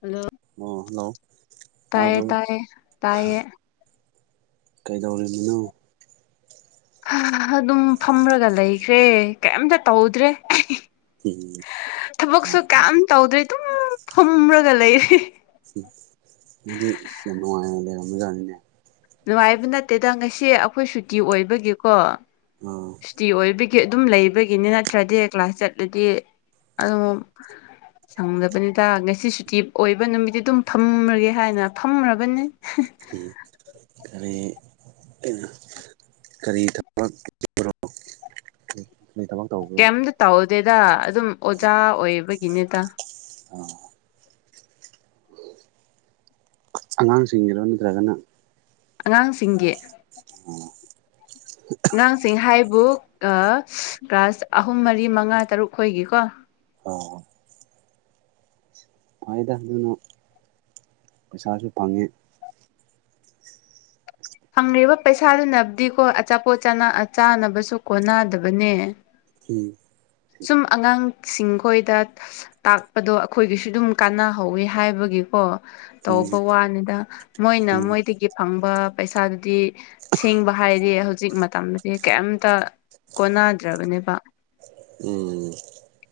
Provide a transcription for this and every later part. hello ꯑꯣ hello ꯇꯥꯏꯌꯦ ꯇꯥꯕ꯭ꯔꯣ ꯇꯥꯏꯌꯦ ꯇꯥꯏꯌꯦ ꯀꯩꯗꯧꯔꯤꯃꯤꯅꯣ ꯑꯗꯨꯝ ꯐꯝꯔꯒ ꯂꯩꯈ꯭ꯔꯦ ꯀꯩꯝꯇ ꯇꯧꯗ꯭ꯔꯦ ꯎꯝ ꯊꯕꯛꯁꯨ ꯀꯌꯥꯝ ꯇꯧꯗ꯭ꯔꯦ ꯑꯗꯨꯝ ꯐꯨꯝꯔꯒ ꯂꯩꯌꯦ ꯃꯤꯗꯤ ꯁꯤ ꯌꯥꯝ ꯅꯨꯡꯉꯥꯏꯅ ꯂꯩꯔꯝꯃꯦꯖꯥꯠꯅꯤꯅꯦ ꯅꯨꯡꯉꯥꯏꯕ ꯅꯠꯇꯦꯗ ꯉꯁꯤ ꯑꯈꯣꯏ ꯁꯨꯇꯤ ꯑꯣꯏꯕꯒꯤꯀꯣ ꯑ ꯁꯨꯇꯤ ꯑꯣꯏꯕꯒꯤ ꯑꯗꯨꯝ ꯂꯩꯕꯒꯤꯅꯦ ꯅꯠꯇ꯭ꯔꯗꯤ ꯀ꯭ꯂꯥꯁ ꯆꯠꯂꯗꯤ ꯑꯗꯨꯝ ꯁꯪꯗꯕꯅꯤꯗ ꯉꯁꯤ ꯁꯨꯇꯤ ꯑꯣꯏꯕ ꯅꯨꯃꯤꯠꯇꯤ ꯑꯗꯨꯝ ꯐꯝꯔꯒꯦ ꯍꯥꯏꯅ ꯐꯝꯔꯕꯅꯤ ꯑꯦ ꯀꯔꯤ ꯑꯦ ꯀꯔꯤ ꯊꯕꯛ ꯆꯠꯄꯔꯣ ꯀꯔꯤ ꯀꯔꯤ ꯇꯧꯕꯅꯣ ꯀꯩꯝꯇ ꯇꯧꯗꯦꯗ ꯑꯗꯨꯝ ꯑꯣꯖꯥ ꯑꯣꯏꯕꯒꯤꯅꯦꯗ ꯑꯣ ꯑꯉꯥꯡꯁꯤꯡꯒꯤꯔꯣ ꯅꯠꯇ꯭ꯔꯒꯅ ꯑꯉꯥꯡꯁꯤꯡꯒꯤ ꯑꯣ ꯑꯉꯥꯡꯁꯤꯡ ꯍꯥꯏꯕꯨ ꯀ꯭ꯂꯥꯁ ꯑꯥ ꯑꯍꯨꯝ ꯃꯔꯤ ꯃꯉꯥ ꯇꯔꯨꯛ ꯈꯣꯏꯒꯤꯀꯣ ꯑꯣ ꯐꯩꯗ ꯑꯗꯨꯅ ꯄꯩꯁꯥꯁꯨ ꯐꯪꯉꯦ ꯐꯪ꯭ꯂꯤꯕ ꯄꯩꯁꯥꯗꯨꯅꯕꯨꯗꯤꯀꯣ ꯑꯆꯥꯄꯣꯠ ꯆꯥꯟꯅ ꯆꯥꯅꯕꯁꯨ ꯀꯣꯟꯅꯗꯕꯅꯦ ꯎꯝ ꯁꯨꯝ ꯑꯉꯥꯡꯁꯤꯡ ꯈꯣꯏꯗ ꯇꯥꯛꯄꯗꯣ ꯑꯩꯈꯣꯏꯒꯤꯁꯨ ꯑꯗꯨꯝ ꯀꯥꯟꯅꯍꯧꯋꯤ ꯍꯥꯏꯕꯒꯤꯀꯣ ꯇꯧꯕ ꯋꯥꯅꯤꯗ ꯃꯣꯏꯅ ꯎꯝ ꯃꯣꯏꯗꯒꯤ ꯐꯪꯕ ꯄꯩꯁꯥꯗꯨꯗꯤ ꯁꯦꯡꯕ ꯍꯥꯏꯔꯗꯤ ꯍꯧꯖꯤꯛ ꯃꯇꯝꯗ ꯁꯤ ꯀꯩꯝꯇ ꯀꯣꯟꯅꯗ꯭ꯔꯕꯅꯦꯕ ꯎꯝ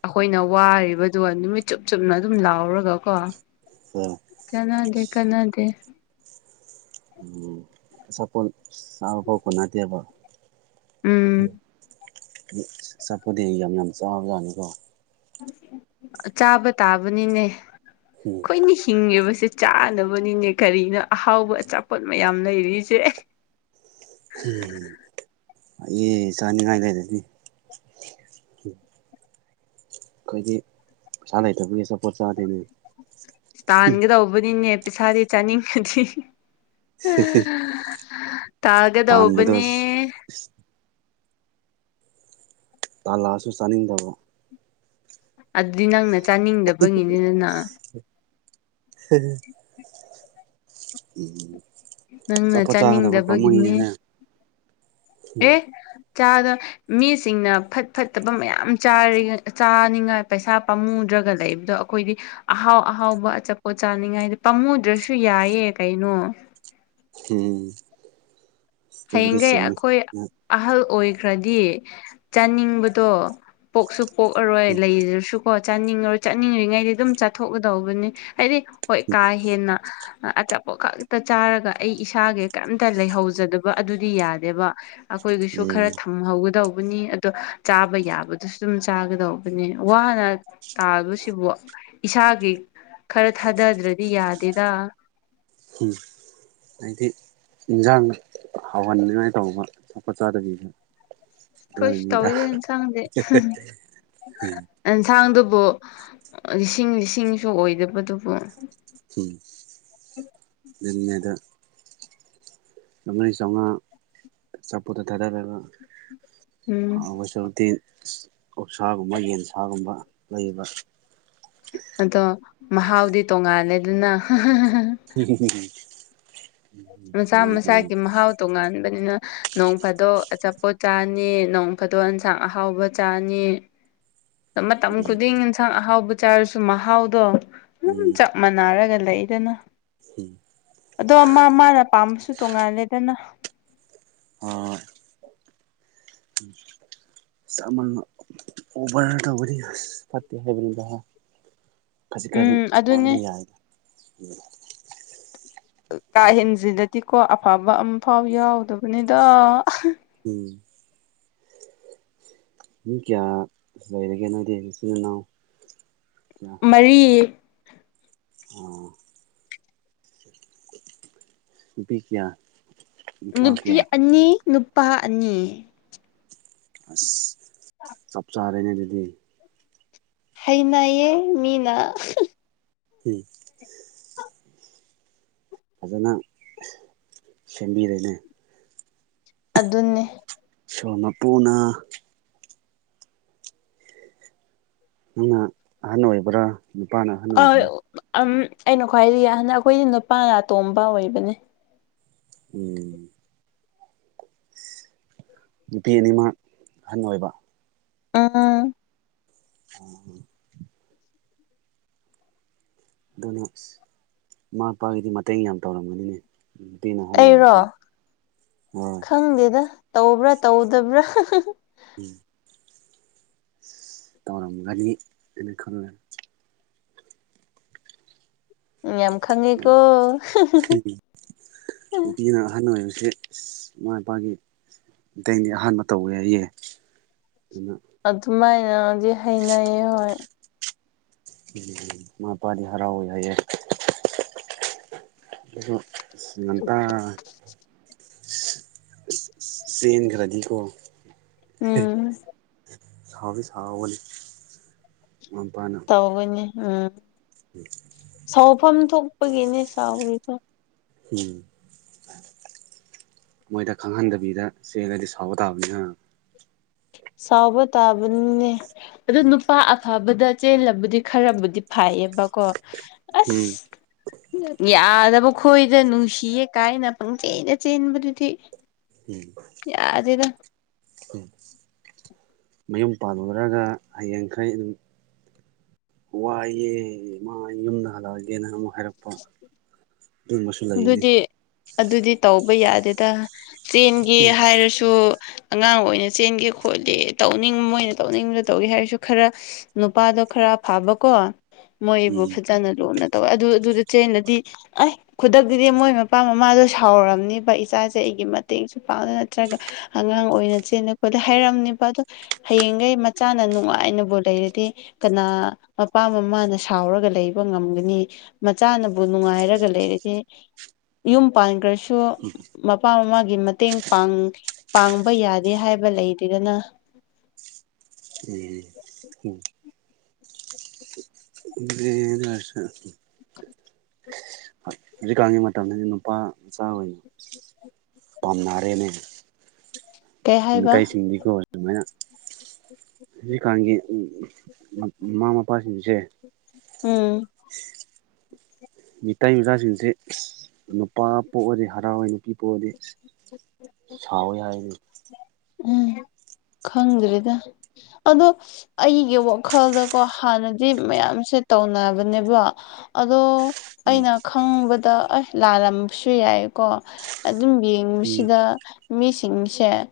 ꯑꯩꯈꯣꯏꯅ ꯋꯥꯔꯤꯕꯗꯣ ꯅꯨꯃꯤꯠ ꯆꯨꯞ ꯆꯨꯞꯅ ꯑꯗꯨꯝ ꯂꯥꯎꯔꯒ ꯀꯣ ꯑꯣ ꯀꯅꯥꯗꯦ ꯀꯅꯥꯗꯦ ꯎꯝ ꯑꯆꯥꯄꯣꯠ ꯁꯥꯕꯐꯥꯎ ꯀꯣꯟꯅꯗꯦꯕ ꯎꯝ ꯑꯆꯥꯄꫭꯠꯗꯤ ꯌꯥꯝ ꯌꯥꯝ ꯆꯥꯕ ꯖꯥꯠꯅꯤꯀꯣ ꯆꯥꯕ ꯇꯥꯕꯅꯤꯅꯦ ꯎꯝ ꯑꯩꯈꯣꯏꯅ ꯍꯤꯡꯉꯤꯕꯁꯦ ꯆꯥꯅꯕꯅꯤꯅꯦ ꯀꯔꯤꯅꯣ ꯑꯍꯥꯎꯕ ꯑꯆꯥꯄꯣꯠ ꯃꯌꯥꯝ ꯂꯩꯔꯤꯁꯦ ꯍꯤ ꯐꯤꯏꯌꯦ ꯆꯥꯅꯤꯉꯥꯏ ꯂꯩꯔꯗꯤ ꯍꯝ ꯑꯈꯣꯏꯗꯤ ꯄꯩꯁꯥ ꯂꯩꯇꯕꯒꯤ ꯑꯆꯥꯄꯣꯠ ꯆꯥꯗꯦꯅꯦ ꯇꯥꯟꯒꯗꯧꯕꯅꯤꯅꯦ ꯄꯩꯁꯥꯗꯤ ꯆꯥꯅꯤꯡꯉꯗꯤ ꯇꯥꯟꯕꯗꯣ ꯇꯥꯒꯗꯧꯕꯅꯦ ꯇꯥꯜꯂꯥꯛ ꯑꯁꯨ ꯆꯥꯅꯤꯡꯗꯕ ꯑꯗꯨꯗꯤ ꯅꯪꯅ ꯆꯥꯅꯤꯡꯗꯕꯒꯤꯅꯦꯗꯅ ꯍꯦ ꯍꯦ ꯎꯝ ꯅꯪꯅ ꯑꯆꯥꯄꯣꯠ ꯆꯥꯒꯗꯕ ꯆꯥꯅꯤꯡꯗꯕꯒꯤꯅꯦ ꯄꯥꯝꯃꯨꯏꯌꯦꯅꯦ ꯍꯝ ꯆꯥꯗꯣꯏ ꯃꯤꯁꯤꯡꯅ ꯐꯠ ꯐꯠꯇꯕ ꯃꯌꯥꯝ ꯆꯥꯔꯤꯒ ꯆꯥꯅꯤꯡꯉꯥꯏ ꯄꯩꯁꯥ ꯄꯥꯝꯃꯨꯗ꯭ꯔꯒ ꯂꯩꯕ ꯑꯗꯣ ꯑꯈꯣꯏꯗꯤ ꯑꯍꯥꯎ ꯑꯍꯥꯎꯕ ꯑꯆꯥꯄꯣꯠ ꯆꯥꯅꯤꯡꯉꯥꯏꯗꯤ ꯄꯥꯝꯃꯨꯗ꯭ꯔꯁꯨ ꯌꯥꯏꯌꯦ ꯀꯩꯅꯣ [unintelligible] ꯑꯗꯨꯕꯨꯗꯤ ꯍꯌꯦꯡꯈꯩ ꯆꯨꯝꯃꯤ ꯑꯩꯈꯣꯏ ꯑꯍꯜ ꯑꯣꯏꯈ꯭ꯔꯗꯤ ꯆꯥꯅꯤꯡꯕꯗꯣ ꯄꯣꯛꯁꯨ ꯄꯣꯛꯑꯔꯣꯏ ꯎꯝ ꯂꯩꯖ꯭ꯔꯁꯨ ꯍꯣ ꯆꯥꯅꯤꯡꯉꯔꯣ ꯆꯥꯅꯤꯡꯉꯔꯤꯉꯩꯗꯤ ꯑꯗꯨꯝ ꯆꯠꯊꯣꯛꯀꯗꯧꯕꯅꯤ ꯍꯥꯏꯗꯤ ꯍꯣꯏ ꯀꯥ ꯍꯦꯟꯅ ꯑꯆꯥꯄꯣꯠ ꯈꯛꯇ ꯆꯥꯔꯒ ꯑꯩ ꯏꯁꯥꯒꯤ ꯀꯩꯝꯇ ꯂꯩꯍꯧꯖꯗꯕ ꯑꯗꯨꯗꯤ ꯌꯥꯗꯦꯕ ꯑꯈꯣꯏꯒꯤꯁꯨ ꯈꯔ ꯊꯞ ꯎꯝ ꯍꯧꯒꯗꯧꯕꯅꯤ ꯑꯗꯣ ꯆꯥꯕ ꯌꯥꯕꯗꯨꯁꯨ ꯑꯗꯨꯝ ꯆꯥꯒꯗꯧꯕꯅꯤ ꯋꯥꯅ ꯇꯥꯕꯁꯤꯕꯨ ꯏꯁꯥꯒꯤ ꯈꯔ ꯊꯥꯗꯗ꯭ꯔꯗꯤ ꯌꯥꯗꯦꯗ ꯍꯝ ꯍꯥꯏꯗꯤ ꯏꯟꯖꯥꯡ ꯍꯥꯎꯍꯟꯅꯤꯡꯉꯥꯏ ꯇꯧꯕ ꯑꯇꯣꯛꯄ ꯆꯥꯗꯕꯤꯗ ꯑꯈꯣꯏꯁꯨ ꯑꯗꯨꯅꯅꯤꯗ ꯇꯧꯋꯦꯗ ꯑꯦꯟꯁꯥꯡꯗꯤ ꯑꯦꯟꯁꯥꯡꯗꯨꯕꯨ ꯂꯤꯁꯤꯡ ꯂꯤꯁꯤꯡꯁꯨ ꯑꯣꯏꯗꯕꯗꯨꯕꯨ ꯎꯝ ꯅꯪ ꯅꯦꯗ ꯂꯧꯅꯩ ꯆꯥꯎꯉꯥ ꯑꯆꯥꯄꫭꯠꯇ ꯊꯥꯗꯔꯒ ꯎꯝ ꯍꯥꯎꯒꯁꯥꯔꯨꯛꯇꯤ ꯑꯁ ꯑꯣꯛꯁꯥꯒꯨꯝꯕ ꯌꯦꯟꯁꯥꯒꯨꯝꯕ ꯂꯩꯕ ꯑꯗꯣ ꯃꯍꯥꯎꯗꯤ ꯇꯣꯡꯉꯥꯜꯂꯦꯗꯅ [unintelligible] ꯃꯆꯥ ꯃꯍꯥꯎꯗꯤ ꯃꯆꯥꯒꯤ ꯇꯣꯉꯥꯟꯕꯅꯤ ꯃꯍꯥꯎ ꯇꯣꯉꯥꯟꯕꯅꯤꯅ ꯅꯣꯡ ꯐꯥꯗꯣꯛ ꯑꯆꯥꯄꯣꯠ ꯆꯥꯅꯤ ꯅꯣꯡ ꯐꯥꯗꯣꯛ ꯑꯦꯟꯁꯥꯡ ꯑꯍꯥꯎꯕ ꯆꯥꯅꯤ [inaudible] ꯃꯇꯝ ꯈꯨꯗꯤꯡ ꯏꯟꯁꯥꯡ ꯑꯍꯥꯎꯕ ꯆꯥꯔꯁꯨ ꯃꯍꯥꯎꯗꯣ ꯑꯗꯨꯝ ꯎꯝ ꯆꯞ ꯃꯥꯟꯅꯔꯒ ꯂꯩꯗꯅ ꯍꯝ ꯑꯗꯣ ꯃꯥ ꯃꯥꯅ ꯄꯥꯝꯕꯁꯨ ꯇꯣꯡꯉꯥꯜꯂꯦꯗꯅ ꯑꯥ ꯎꯝ ꯆꯥꯃꯟꯕ ꯑꯣꯕꯔ ꯇꯧꯕꯗꯤ ꯑꯁ ꯐꯠꯇꯦ ꯍꯥꯏꯕꯅꯤꯗ ꯈꯖꯤ ꯈꯖꯤꯛ ꯎꯝ ꯆꯥꯕꯗꯤ ꯑꯗꯨꯅꯦ ꯌꯥꯏ ꯀꯥꯍꯦꯟꯖꯤꯜꯂꯥꯗꯤꯀꯣ ꯑꯐꯕ ꯑꯃ ꯐꯥꯎ ꯌꯥꯎꯗꯕꯅꯤꯗ ꯎꯝ ꯃꯤ ꯀꯌꯥ ꯂꯣꯏꯔꯒꯦ ꯅꯣꯏꯗꯤ ꯏꯆꯤꯟ ꯏꯅꯥꯎ ꯃꯔꯤ ꯑꯣ ꯅꯨꯄꯤ ꯀꯌꯥ ꯅꯨꯄꯥ ꯅꯨꯄꯤ ꯀꯌꯥ ꯑꯅꯤ ꯅꯨꯄꯥ ꯑꯅꯤ ꯑꯁ ꯆꯞ ꯆꯥꯔꯦꯅꯦ ꯑꯗꯨꯗꯤ ꯍꯩꯅꯩꯑꯦ ꯃꯤꯅꯥ ꯎꯝ ꯐꯖꯅ ꯁꯦꯝꯕꯤꯔꯦꯅꯦ ꯑꯗꯨꯅꯦ ꯁꯣ ꯃꯄꯨꯅ ꯅꯪꯅ ꯑꯍꯜ ꯑꯣꯏꯕ꯭ꯔꯥ ꯅꯨꯄꯥꯅ ꯍꯟ ꯑ ꯑꯩꯅ ꯈ꯭ꯋꯥꯏꯗꯒꯤ ꯍꯟꯗ ꯑꯩꯈꯣꯏꯗꯤ ꯅꯨꯄꯥꯅ ꯑꯇꯣꯝꯕ ꯑꯣꯏꯕꯅꯦ ꯎꯝ ꯅꯨꯄꯤ ꯑꯅꯤꯃꯛ ꯑꯍꯟ ꯑꯣꯏꯕ ꯎꯝ ꯎꯝ ꯍꯨꯍꯨꯝ ꯑꯗꯨꯅ ꯑꯁ ꯃꯃꯥ ꯃꯄꯥꯒꯤꯗꯤ ꯃꯇꯦꯡ ꯌꯥꯝ ꯇꯧꯔꯝꯒꯅꯤꯅꯦ ꯄꯅꯥ ꯑꯩꯔꯣ ꯍꯕꯁꯦ ꯍꯣꯏ ꯈꯪꯗꯦꯗ ꯇꯧꯕ꯭ꯔꯥ ꯇꯧꯗꯕ꯭ꯔꯥ ꯍꯍ ꯎꯝ ꯇꯔꯝ ꯔꯗꯤ ꯑꯩ ꯈꯜꯔꯦ ꯌꯥꯝ ꯈꯪꯉꯦꯀꯣ ꯎ ꯎꯝ ꯅꯨꯄꯤꯅ ꯑꯍꯜ ꯑꯣꯏꯕꯁꯤ ꯑꯁ ꯏꯃꯥ ꯏꯄꯥꯒꯤ ꯃꯇꯦꯡꯗꯤ ꯑꯍꯥꯟꯕ ꯇꯧꯋꯦ ꯍꯥꯏꯌꯦ ꯑꯗꯨꯅ ꯑꯗꯨꯃꯥꯏꯅꯗꯤ ꯍꯩꯅꯩ ꯌꯦ ꯎꯝ ꯃꯄꯥꯗꯤ ꯍꯔꯥꯎ ꯏ ꯌꯥꯏꯌꯦ ꯑꯗꯨ ꯉꯟꯇꯥ ꯁ ꯑꯁ ꯑꯁ ꯆꯦꯟꯈ꯭ꯔꯗꯤ ꯀꯣ ꯎꯝ ꯁꯥꯎꯕꯤ ꯁꯥꯎꯅꯤ ꯑꯄꯥꯅ ꯒꯅꯤ ꯎꯝ ꯁꯥꯎꯐꯝ ꯊꯣꯛꯄꯒꯤꯅꯦ ꯆꯥꯎꯔꯤꯗꯣ ꯎꯝ ꯃꯣꯏꯗ ꯈꯪꯍꯟꯗꯕꯤꯗ ꯆꯦꯂꯗꯤ ꯁꯥꯎꯕ ꯇꯥꯕꯅꯤꯅ ꯍ ꯁꯕ ꯇꯥꯕꯅꯤꯅꯦ ꯑꯗꯨ ꯅꯨꯄꯥ ꯐꯕꯗ ꯆꯦꯜꯂꯕꯨꯗꯤ ꯈꯔꯕꯨꯗꯤ ꯐꯥꯏꯌꯦꯕꯀꯣ ꯎꯝ ꯑꯁ ꯌꯥꯗꯕ ꯈꯣꯏꯗ ꯅꯨꯡꯁꯤꯌꯦ ꯀꯥꯏꯅ ꯄꯪꯆꯦꯅ ꯆꯦꯟꯕꯗꯨꯗꯤ ꯎꯝ ꯌꯥꯗꯦꯗ ꯃꯌꯨꯝ ꯄꯥꯜꯂꯨꯔꯒ ꯍꯌꯦꯡꯈꯩ ꯑꯗꯨꯝ ꯋꯥꯏꯑꯦ ꯃꯥ ꯌꯨꯝꯗ ꯍꯜꯂꯛꯑꯒꯦ ꯅ ꯑꯃꯪꯃꯛ ꯍꯥꯏꯔꯛꯄ ꯑꯗꯨꯒꯕꯁꯨ ꯂꯩꯑꯦꯅꯦ ꯑꯗꯨꯗꯤ ꯑꯗꯨꯗꯤ ꯇꯧꯕ ꯌꯥꯗꯦꯗ ꯆꯦꯟꯒꯦ ꯍꯥꯏꯔꯁꯨ ꯑꯉꯥꯡ ꯑꯣꯏꯅ ꯆꯦꯟꯒꯦ ꯈꯣꯠꯂꯦ ꯇꯧꯅꯤꯡꯕ ꯃꯣꯏꯅ ꯇꯧꯅꯤꯡꯕꯗ ꯇꯧꯒꯦ ꯍꯥꯏꯔꯁꯨ ꯈꯔ ꯅꯨꯄꯥꯗꯣ ꯈꯔ ꯐꯕ ꯀꯣ ꯃꯣꯏꯕꯨ ꯎꯝ ꯐꯖꯅ ꯂꯨꯅ ꯇꯧꯋꯦ ꯑꯗꯨ ꯑꯗꯨꯗ ꯆꯦꯅꯗꯤ ꯑꯩ ꯈꯨꯗꯛꯇꯨꯗꯤ ꯃꯣꯏ ꯃꯄꯥ ꯃꯃꯥꯗꯣ ꯁꯥꯎꯔꯝꯅꯤꯕ ꯏꯆꯥꯁꯦ ꯑꯩꯒꯤ ꯃꯇꯦꯡꯁꯨ ꯄꯥꯡ ꯅꯠꯇ꯭ꯔꯒ ꯑꯉꯥꯡ ꯑꯣꯏꯅ ꯆꯦꯟꯅꯛꯄꯗ ꯍꯥꯏꯔꯝꯅꯦꯕ ꯑꯗꯣ ꯍꯌꯦꯡꯈꯩ ꯃꯆꯥꯅ ꯅꯨꯡꯉꯥꯏꯅꯕꯨ ꯂꯩꯔꯗꯤ ꯀꯅꯥ ꯃꯄꯥ ꯃꯃꯥꯅ ꯁꯥꯎꯔꯒ ꯂꯩꯕ ꯉꯝꯒꯅꯤ ꯃꯆꯥꯅꯕꯨ ꯅꯨꯡꯉꯥꯏꯔꯒ ꯂꯩꯔꯗꯤ ꯌꯨꯝ ꯄꯥꯟꯈ꯭ꯔꯁꯨ ꯃꯄꯥ ꯃꯃꯥꯒꯤ ꯃꯇꯦꯡ ꯄꯥꯡ ꯄꯥꯡꯕ ꯌꯥꯗꯦ ꯍꯥꯏꯕ ꯂꯩꯇꯗꯅ ꯎꯝ ꯎꯝ ꯎ ꯅꯁꯛꯇꯨ ꯍꯧꯖꯤꯛꯀꯥꯟꯒꯤ ꯃꯇꯝꯗꯗꯤ ꯅꯨꯄꯥ ꯆꯥꯡ ꯄꯥꯝꯅꯔꯦꯅꯦ ꯀꯩ ꯍꯥꯏꯕ ꯃꯤꯇꯩꯁꯤꯡꯗꯤꯀꯣ ꯑꯗꯨꯃꯥꯏꯅ ꯍꯧꯖꯤꯛ ꯀꯥꯟꯒꯤ ꯎꯝ ꯃꯃꯥ ꯃꯄꯥꯁꯤꯡꯁꯦ ꯎꯝ ꯃꯤꯇꯩ ꯃꯆꯥꯁꯤꯡꯁꯦ ꯅꯨꯄꯥ ꯄꯣꯛꯑꯗꯤ ꯍꯔꯥꯎꯔꯏ ꯅꯨꯄꯤ ꯄꯣꯛ ꯑꯗꯤ ꯁꯥꯎꯏ ꯍꯥꯏꯗꯤ ꯎꯝ ꯈꯪꯗ꯭꯭ꯔꯦꯗ ꯑꯗꯣ ꯑꯩꯒꯤ ꯋꯥꯈꯜꯗꯀꯣ ꯍꯥꯟꯅꯗꯤ ꯃꯌꯥꯝꯁꯦ ꯇꯧꯅꯕꯅꯦꯕ ꯑꯗꯣ ꯑꯩꯅ ꯈꯪꯕꯗ ꯑꯦꯁ ꯂꯥꯜꯂꯝꯕꯁꯨ ꯌꯥꯏꯀꯣ ꯑꯗꯨꯝ ꯎꯝ ꯌꯦꯡꯕꯁꯤꯗ ꯃꯤꯁꯤꯡꯁꯦ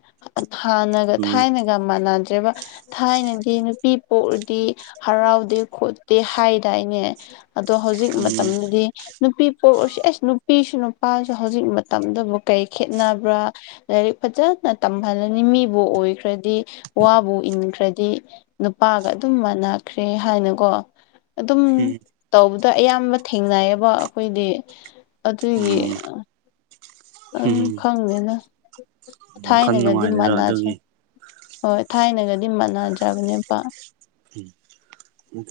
ꯍꯥꯟꯅꯒ ꯎꯝ ꯊꯥꯏꯅꯒ ꯌꯥꯝ ꯃꯥꯟꯅꯗ꯭ꯔꯦꯕ ꯊꯥꯏꯅꯗꯤ ꯅꯨꯄꯤ ꯄꯣꯛꯑꯗꯤ ꯍꯔꯥꯎꯗꯦ ꯈꯣꯠꯇꯦ ꯍꯥꯏꯗꯥꯏꯅꯦ ꯑꯗꯣ ꯍꯧꯖꯤꯛ ꯎꯝ ꯃꯇꯝꯗꯗꯤ ꯅꯨꯄꯤ ꯄꯣꯛꯎꯔꯁꯤ ꯑꯁ ꯅꯨꯄꯤꯁꯨ ꯅꯨꯄꯥꯁꯨ ꯍꯧꯖꯤꯛ ꯃꯇꯝꯗꯕꯨ ꯀꯩ ꯈꯦꯠꯅꯕ꯭ꯔꯥ ꯂꯥꯏꯔꯤꯛ ꯐꯖꯅ ꯇꯝꯍꯜꯂꯅꯤ ꯃꯤꯕꯨ ꯑꯣꯏꯈ꯭ꯔꯗꯤ ꯋꯥꯕꯨ ꯏꯟꯈ꯭ꯔꯗꯤ ꯅꯨꯄꯥꯒ ꯑꯗꯨꯝ ꯃꯥꯟꯅꯈ꯭ꯔꯦ ꯍꯥꯏꯅꯀꯣ ꯑꯗꯨꯝ ꯇꯧꯕꯗ ꯑꯌꯥꯝꯕ ꯊꯦꯡꯅꯩꯌꯦꯕ ꯑꯩꯈꯣꯏꯗꯤ ꯑꯗꯨꯒꯤ ꯎꯝ ꯎꯝ ꯎꯝ ꯈꯪꯗꯦꯅ ꯋꯥꯈꯜ ꯊꯥꯏꯅꯒꯗꯤ ꯅꯨꯡꯉꯥꯏꯗꯔꯥ ꯃꯅꯗꯔꯦ ꯑꯗꯨꯒꯤ ꯍꯣꯏ ꯊꯥꯏꯅꯒꯗꯤ ꯃꯥꯟꯅꯗ꯭ꯔꯕꯅꯦꯕ ꯎꯝ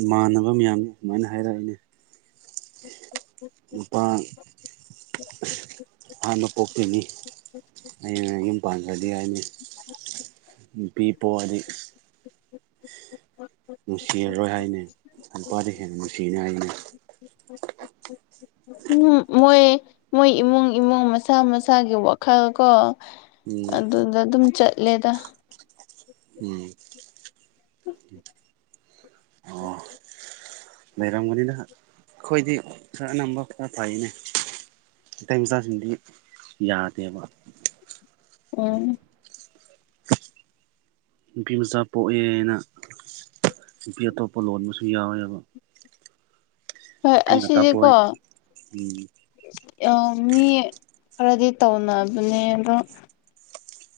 ꯏꯃꯥꯟꯅꯕ ꯃꯌꯥꯝꯅ ꯑꯗꯨꯃꯥꯏꯅ ꯍꯥꯏꯔꯛꯏꯅꯦ ꯅꯨꯄꯥꯥ ꯑꯁ ꯍꯥꯟꯕ ꯄꯣꯛꯇꯣꯏꯗꯤ ꯑꯩꯅ ꯌꯨꯝ ꯄꯥꯟꯈ꯭ꯔꯗꯤ ꯍꯥꯏꯅꯤ ꯅꯨꯄꯤ ꯄꯣꯛꯑꯗꯤ ꯅꯨꯡꯁꯤꯔꯔꯣꯏ ꯍꯥꯏꯅꯤ ꯅꯨꯄꯥꯗ ꯍꯦꯟꯅ ꯅꯨꯡꯁꯤꯅꯤ ꯍꯥꯏꯅꯦ ꯎꯝ ꯃꯣꯏ ꯃꯣꯏ ꯏꯃꯨꯡ ꯏꯃꯨꯡ ꯃꯁꯥ ꯃꯁꯥꯒꯤ ꯋꯥꯈꯜ ꯀꯣ ꯎꯝ ꯑꯗꯨꯗ ꯑꯗꯨꯝ ꯆꯠꯂꯦꯗ ꯎꯝ ꯑꯣ ꯂꯩꯔꯝꯒꯅꯤꯗ ꯑꯩꯈꯣꯏꯗꯤ ꯈꯔ ꯑꯅꯝꯕ ꯈꯔ ꯐꯩꯅꯦ ꯃꯩꯇꯩ ꯃꯆꯥꯁꯤꯡꯗꯤ ꯌꯥꯗꯦꯕ ꯎꯝ ꯅꯨꯄꯤ ꯃꯆꯥ ꯄꯣꯛꯑꯦꯅ ꯅꯨꯄꯤ ꯑꯇꯣꯞꯄ ꯂꯣꯟꯕꯁꯨ ꯌꯥꯎꯋꯦꯕ ꯍꯣꯏ ꯅꯨꯄꯤ ꯉꯥꯛꯇ ꯑꯁꯤꯁꯦꯀꯣ ꯄꯣꯛꯑꯦ ꯎꯝ ꯑ ꯃꯤ ꯈꯔꯗꯤ ꯇꯧꯅꯕꯅꯦ ꯑꯗꯣ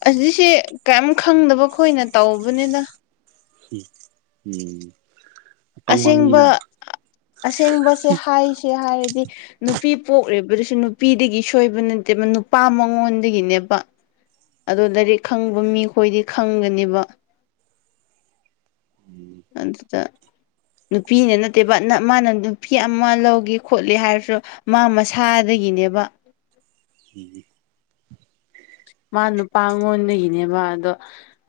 ꯑꯖꯤꯁꯤ ꯀꯔꯤꯝ ꯈꯪꯗꯕ ꯈꯣꯏꯅ ꯇꯧꯕꯅꯦꯗ ꯎꯝ ꯑꯄꯪꯕ ꯑꯁꯦꯡꯕ ꯃꯤꯅ ꯑꯁꯦꯡꯕꯁꯦ ꯍꯥꯏꯁꯦ ꯍꯥꯏꯔꯗꯤ ꯅꯨꯄꯤ ꯄꯣꯛꯢꯗꯨꯁꯨ ꯅꯨꯄꯤꯗꯒꯤ ꯁꯣꯏꯕ ꯅꯠꯇꯦꯕ ꯅꯨꯄꯥ ꯃꯉꯣꯟꯗꯒꯤꯅꯦꯕ ꯑꯗꯣ ꯂꯥꯏꯔꯤꯛ ꯈꯪꯕ ꯃꯤꯈꯣꯏꯗꯤ ꯈꯪꯒꯅꯦꯕ ꯑꯗꯨꯗ ꯅꯨꯄꯤꯅ ꯅꯠꯇꯦꯕꯅ ꯃꯥꯅ ꯅꯨꯄꯤ ꯑꯃ ꯂꯧꯒꯦ ꯈꯣꯠꯂꯦ ꯍꯥꯏꯔꯁꯨ ꯃꯥ ꯃꯁꯥꯗꯒꯤꯅꯦꯕ ꯎꯝ ꯃꯥ ꯅꯨꯄꯥꯉꯣꯟꯗꯒꯤꯅꯦꯕ ꯑꯗꯣ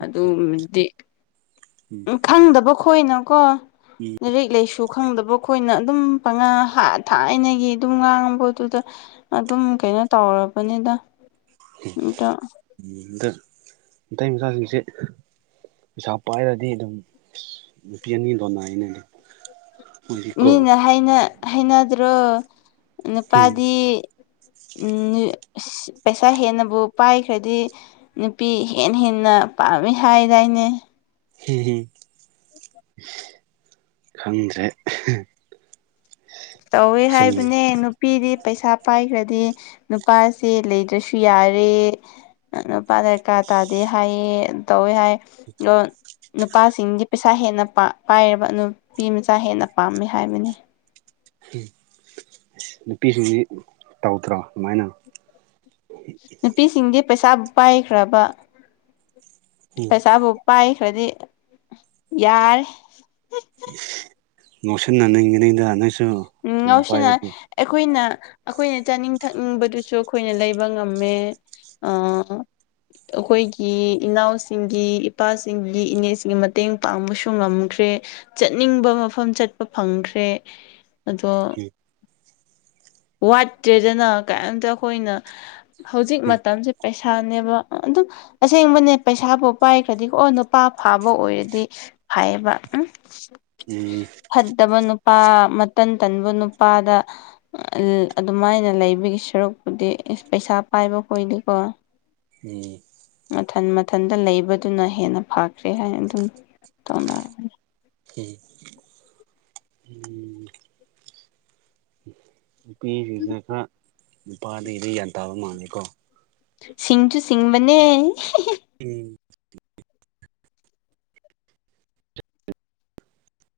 ꯑꯗꯨꯉꯨꯝꯕꯗꯤ ꯎꯝ ꯈꯪꯗꯕꯈꯣꯏꯅꯀꯣ ꯂꯥꯏꯔꯤꯛ ꯂꯥꯏꯁꯨ ꯈꯪꯗꯕ ꯈꯣꯏꯅ ꯑꯗꯨꯝ ꯄꯉꯥ ꯊꯥꯏꯅꯒꯤ ꯑꯗꯨꯝ ꯉꯥꯡꯕꯗꯨꯗ ꯑꯗꯨꯝ ꯀꯩꯅꯣ ꯇꯧꯔꯕꯅꯤꯗ ꯑꯗ ꯎꯝꯗ ꯃꯤꯇꯩ ꯃꯆꯥꯥꯁꯤꯡꯁꯦ ꯄꯩꯁꯥ ꯄꯥꯏꯔꯗꯤ ꯑꯗꯨꯝ ꯅꯨꯄꯤ ꯑꯅꯤ ꯂꯣꯟꯅꯩꯅꯦ ꯃꯣꯏꯗꯤꯀꯣ ꯃꯤꯅ ꯍꯥꯢꯅꯗ꯭ꯔꯣ ꯎꯝ ꯅꯨꯄꯥꯗꯤ ꯎꯝ ꯄꯩꯁꯥ ꯍꯦꯟꯅꯕꯨ ꯄꯥꯏꯈ꯭ꯔꯗꯤ ꯅꯨꯄꯤ ꯍꯦ ꯍꯦꯟꯅ ꯄꯥꯝꯃꯤ ꯍꯥꯏꯗꯥꯏꯅꯦ ꯑꯝ ꯈꯪꯗ꯭ꯔꯦ ꯇꯧꯋꯦ ꯁꯨꯝ ꯍꯥꯏꯕꯅꯦ ꯅꯨꯄꯤꯗꯤ ꯄꯩꯁꯥ ꯄꯥꯏꯈ꯭ꯔꯗꯤ ꯅꯨꯄꯥꯁꯦ ꯂꯩꯗ꯭ꯔꯁꯨ ꯌꯥꯔꯦ ꯅꯨꯄꯥ ꯗꯔꯀꯥꯔ ꯇꯥꯗꯦ ꯍꯥꯏꯌꯦ ꯇꯧꯋꯦ ꯍꯥꯏ ꯑꯣ ꯅꯨꯄꯥꯁꯤꯡꯗꯤ ꯄꯩꯁꯥ ꯍꯦꯟꯅ ꯄꯥꯏꯔꯕ ꯅꯨꯄꯤ ꯃꯆꯥ ꯍꯦꯟꯅ ꯄꯥꯝꯃꯤ ꯍꯥꯏꯕꯅꯤ ꯎ ꯑꯁ ꯅꯨꯄꯤꯁꯤꯡꯁꯤ ꯇꯧꯗ꯭ꯔꯥ ꯑꯗꯨꯃꯥꯏꯅ ꯅꯨꯄꯤꯁꯤꯡꯗꯤ ꯄꯩꯁꯥꯕꯨ ꯄꯥꯏꯈ꯭ꯔꯕ ꯄꯩꯁꯥꯕꯨ ꯄꯥꯏꯈ꯭ꯔꯗꯤ ꯌꯥꯔꯦ ꯉꯧꯁꯤꯟꯅꯅꯤꯡꯉꯤꯢꯗ ꯅꯪꯁꯨ ꯎꯝ ꯌꯥꯝ ꯉꯧꯁꯤꯅ ꯄꯥꯏꯔꯗꯤ ꯑꯩꯈꯣꯏꯅ ꯑꯩꯈꯣꯏꯅ ꯆꯥꯅꯤꯡ ꯊꯛꯅꯤꯡꯕꯗꯨꯁꯨ ꯑꯩꯈꯣꯏꯅ ꯂꯩꯕ ꯉꯝꯃꯦ ꯑꯥ ꯑꯩꯈꯣꯏꯒꯤ ꯏꯅꯥꯎꯁꯤꯡꯒꯤ ꯏꯄꯥꯁꯤꯡꯒꯤ ꯏꯅꯦꯁꯤꯡꯒꯤ ꯃꯇꯦꯡ ꯄꯥꯡꯕꯁꯨ ꯉꯝꯈ꯭ꯔꯦ ꯆꯠꯅꯤꯡꯕ ꯃꯐꯝ ꯆꯠꯄ ꯐꯪꯈ꯭ꯔꯦ ꯑꯗꯣ ꯎ [inaudible] ꯋꯥꯇꯦꯗꯅꯥ ꯀꯔꯤꯝꯇ ꯑꯩꯈꯣꯏꯅ ꯍꯧꯖꯤꯛ ꯎꯝ ꯃꯇꯝꯁꯦ ꯄꯩꯁꯥ ꯁꯥꯅꯦꯕ ꯑꯗꯨꯝ ꯑꯁꯦꯡꯕꯅꯦ ꯄꯩꯁꯥꯕꯨ ꯄꯥꯏꯈ꯭ꯔꯗꯤꯀꯣ ꯅꯨꯄꯥ ꯐꯥꯕ ꯑꯣꯏꯔꯗꯤ ꯍꯥꯏꯌꯦꯕ ꯎꯝ ꯎꯝ ꯐꯠꯇꯕ ꯅꯨꯄꯥ ꯃꯇꯟ ꯇꯟꯕ ꯅꯨꯄꯥꯗ ꯑ ꯑꯗꯨꯃꯥꯏꯅ ꯂꯩꯕꯒꯤ ꯁꯔꯨꯛꯄꯨꯗꯤ ꯏ ꯄꯩꯁꯥ ꯄꯥꯏꯕ ꯀꯣꯏꯗꯤꯀꯣ ꯎꯝ ꯃꯊꯟ ꯃꯊꯟꯇ ꯂꯩꯕꯗꯨꯅ ꯍꯦꯟꯅ ꯐꯈ꯭ꯔꯦ ꯍꯥꯏ ꯑꯗꯨꯝ ꯇꯧꯅꯔꯦ ꯑꯝ ꯅꯨꯄꯤꯁꯤꯡꯁꯦ ꯈꯔ ꯅꯨꯄꯥꯗꯒꯤꯗꯤ ꯒ꯭ꯌꯥꯟ ꯇꯥꯕ ꯃꯥꯜꯂꯦꯀꯣ ꯁꯤꯡꯁꯨ ꯁꯤꯡꯕꯅꯦ ꯑꯝ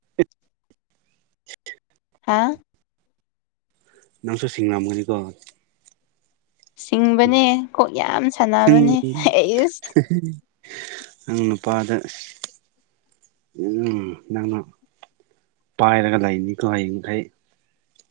[unintelligible] ꯍꯥꯥ ꯅꯪꯁꯨ ꯁꯤꯡꯂꯝꯒꯅꯤꯀꯣ ꯁꯤꯡꯕꯅꯦ ꯀꯣꯛ ꯌꯥꯝ ꯁꯥꯟꯅꯕꯅꯦ ꯍꯩ ꯏꯁ ꯏꯍꯤ [inaudible] ꯅꯪ ꯅꯨꯄꯥꯗꯣ ꯑꯁ ꯎꯝ ꯅꯪꯅ ꯄꯥꯏꯔꯒ ꯂꯩꯅꯤꯀꯣ ꯍꯌꯦꯡ ꯃꯈꯩ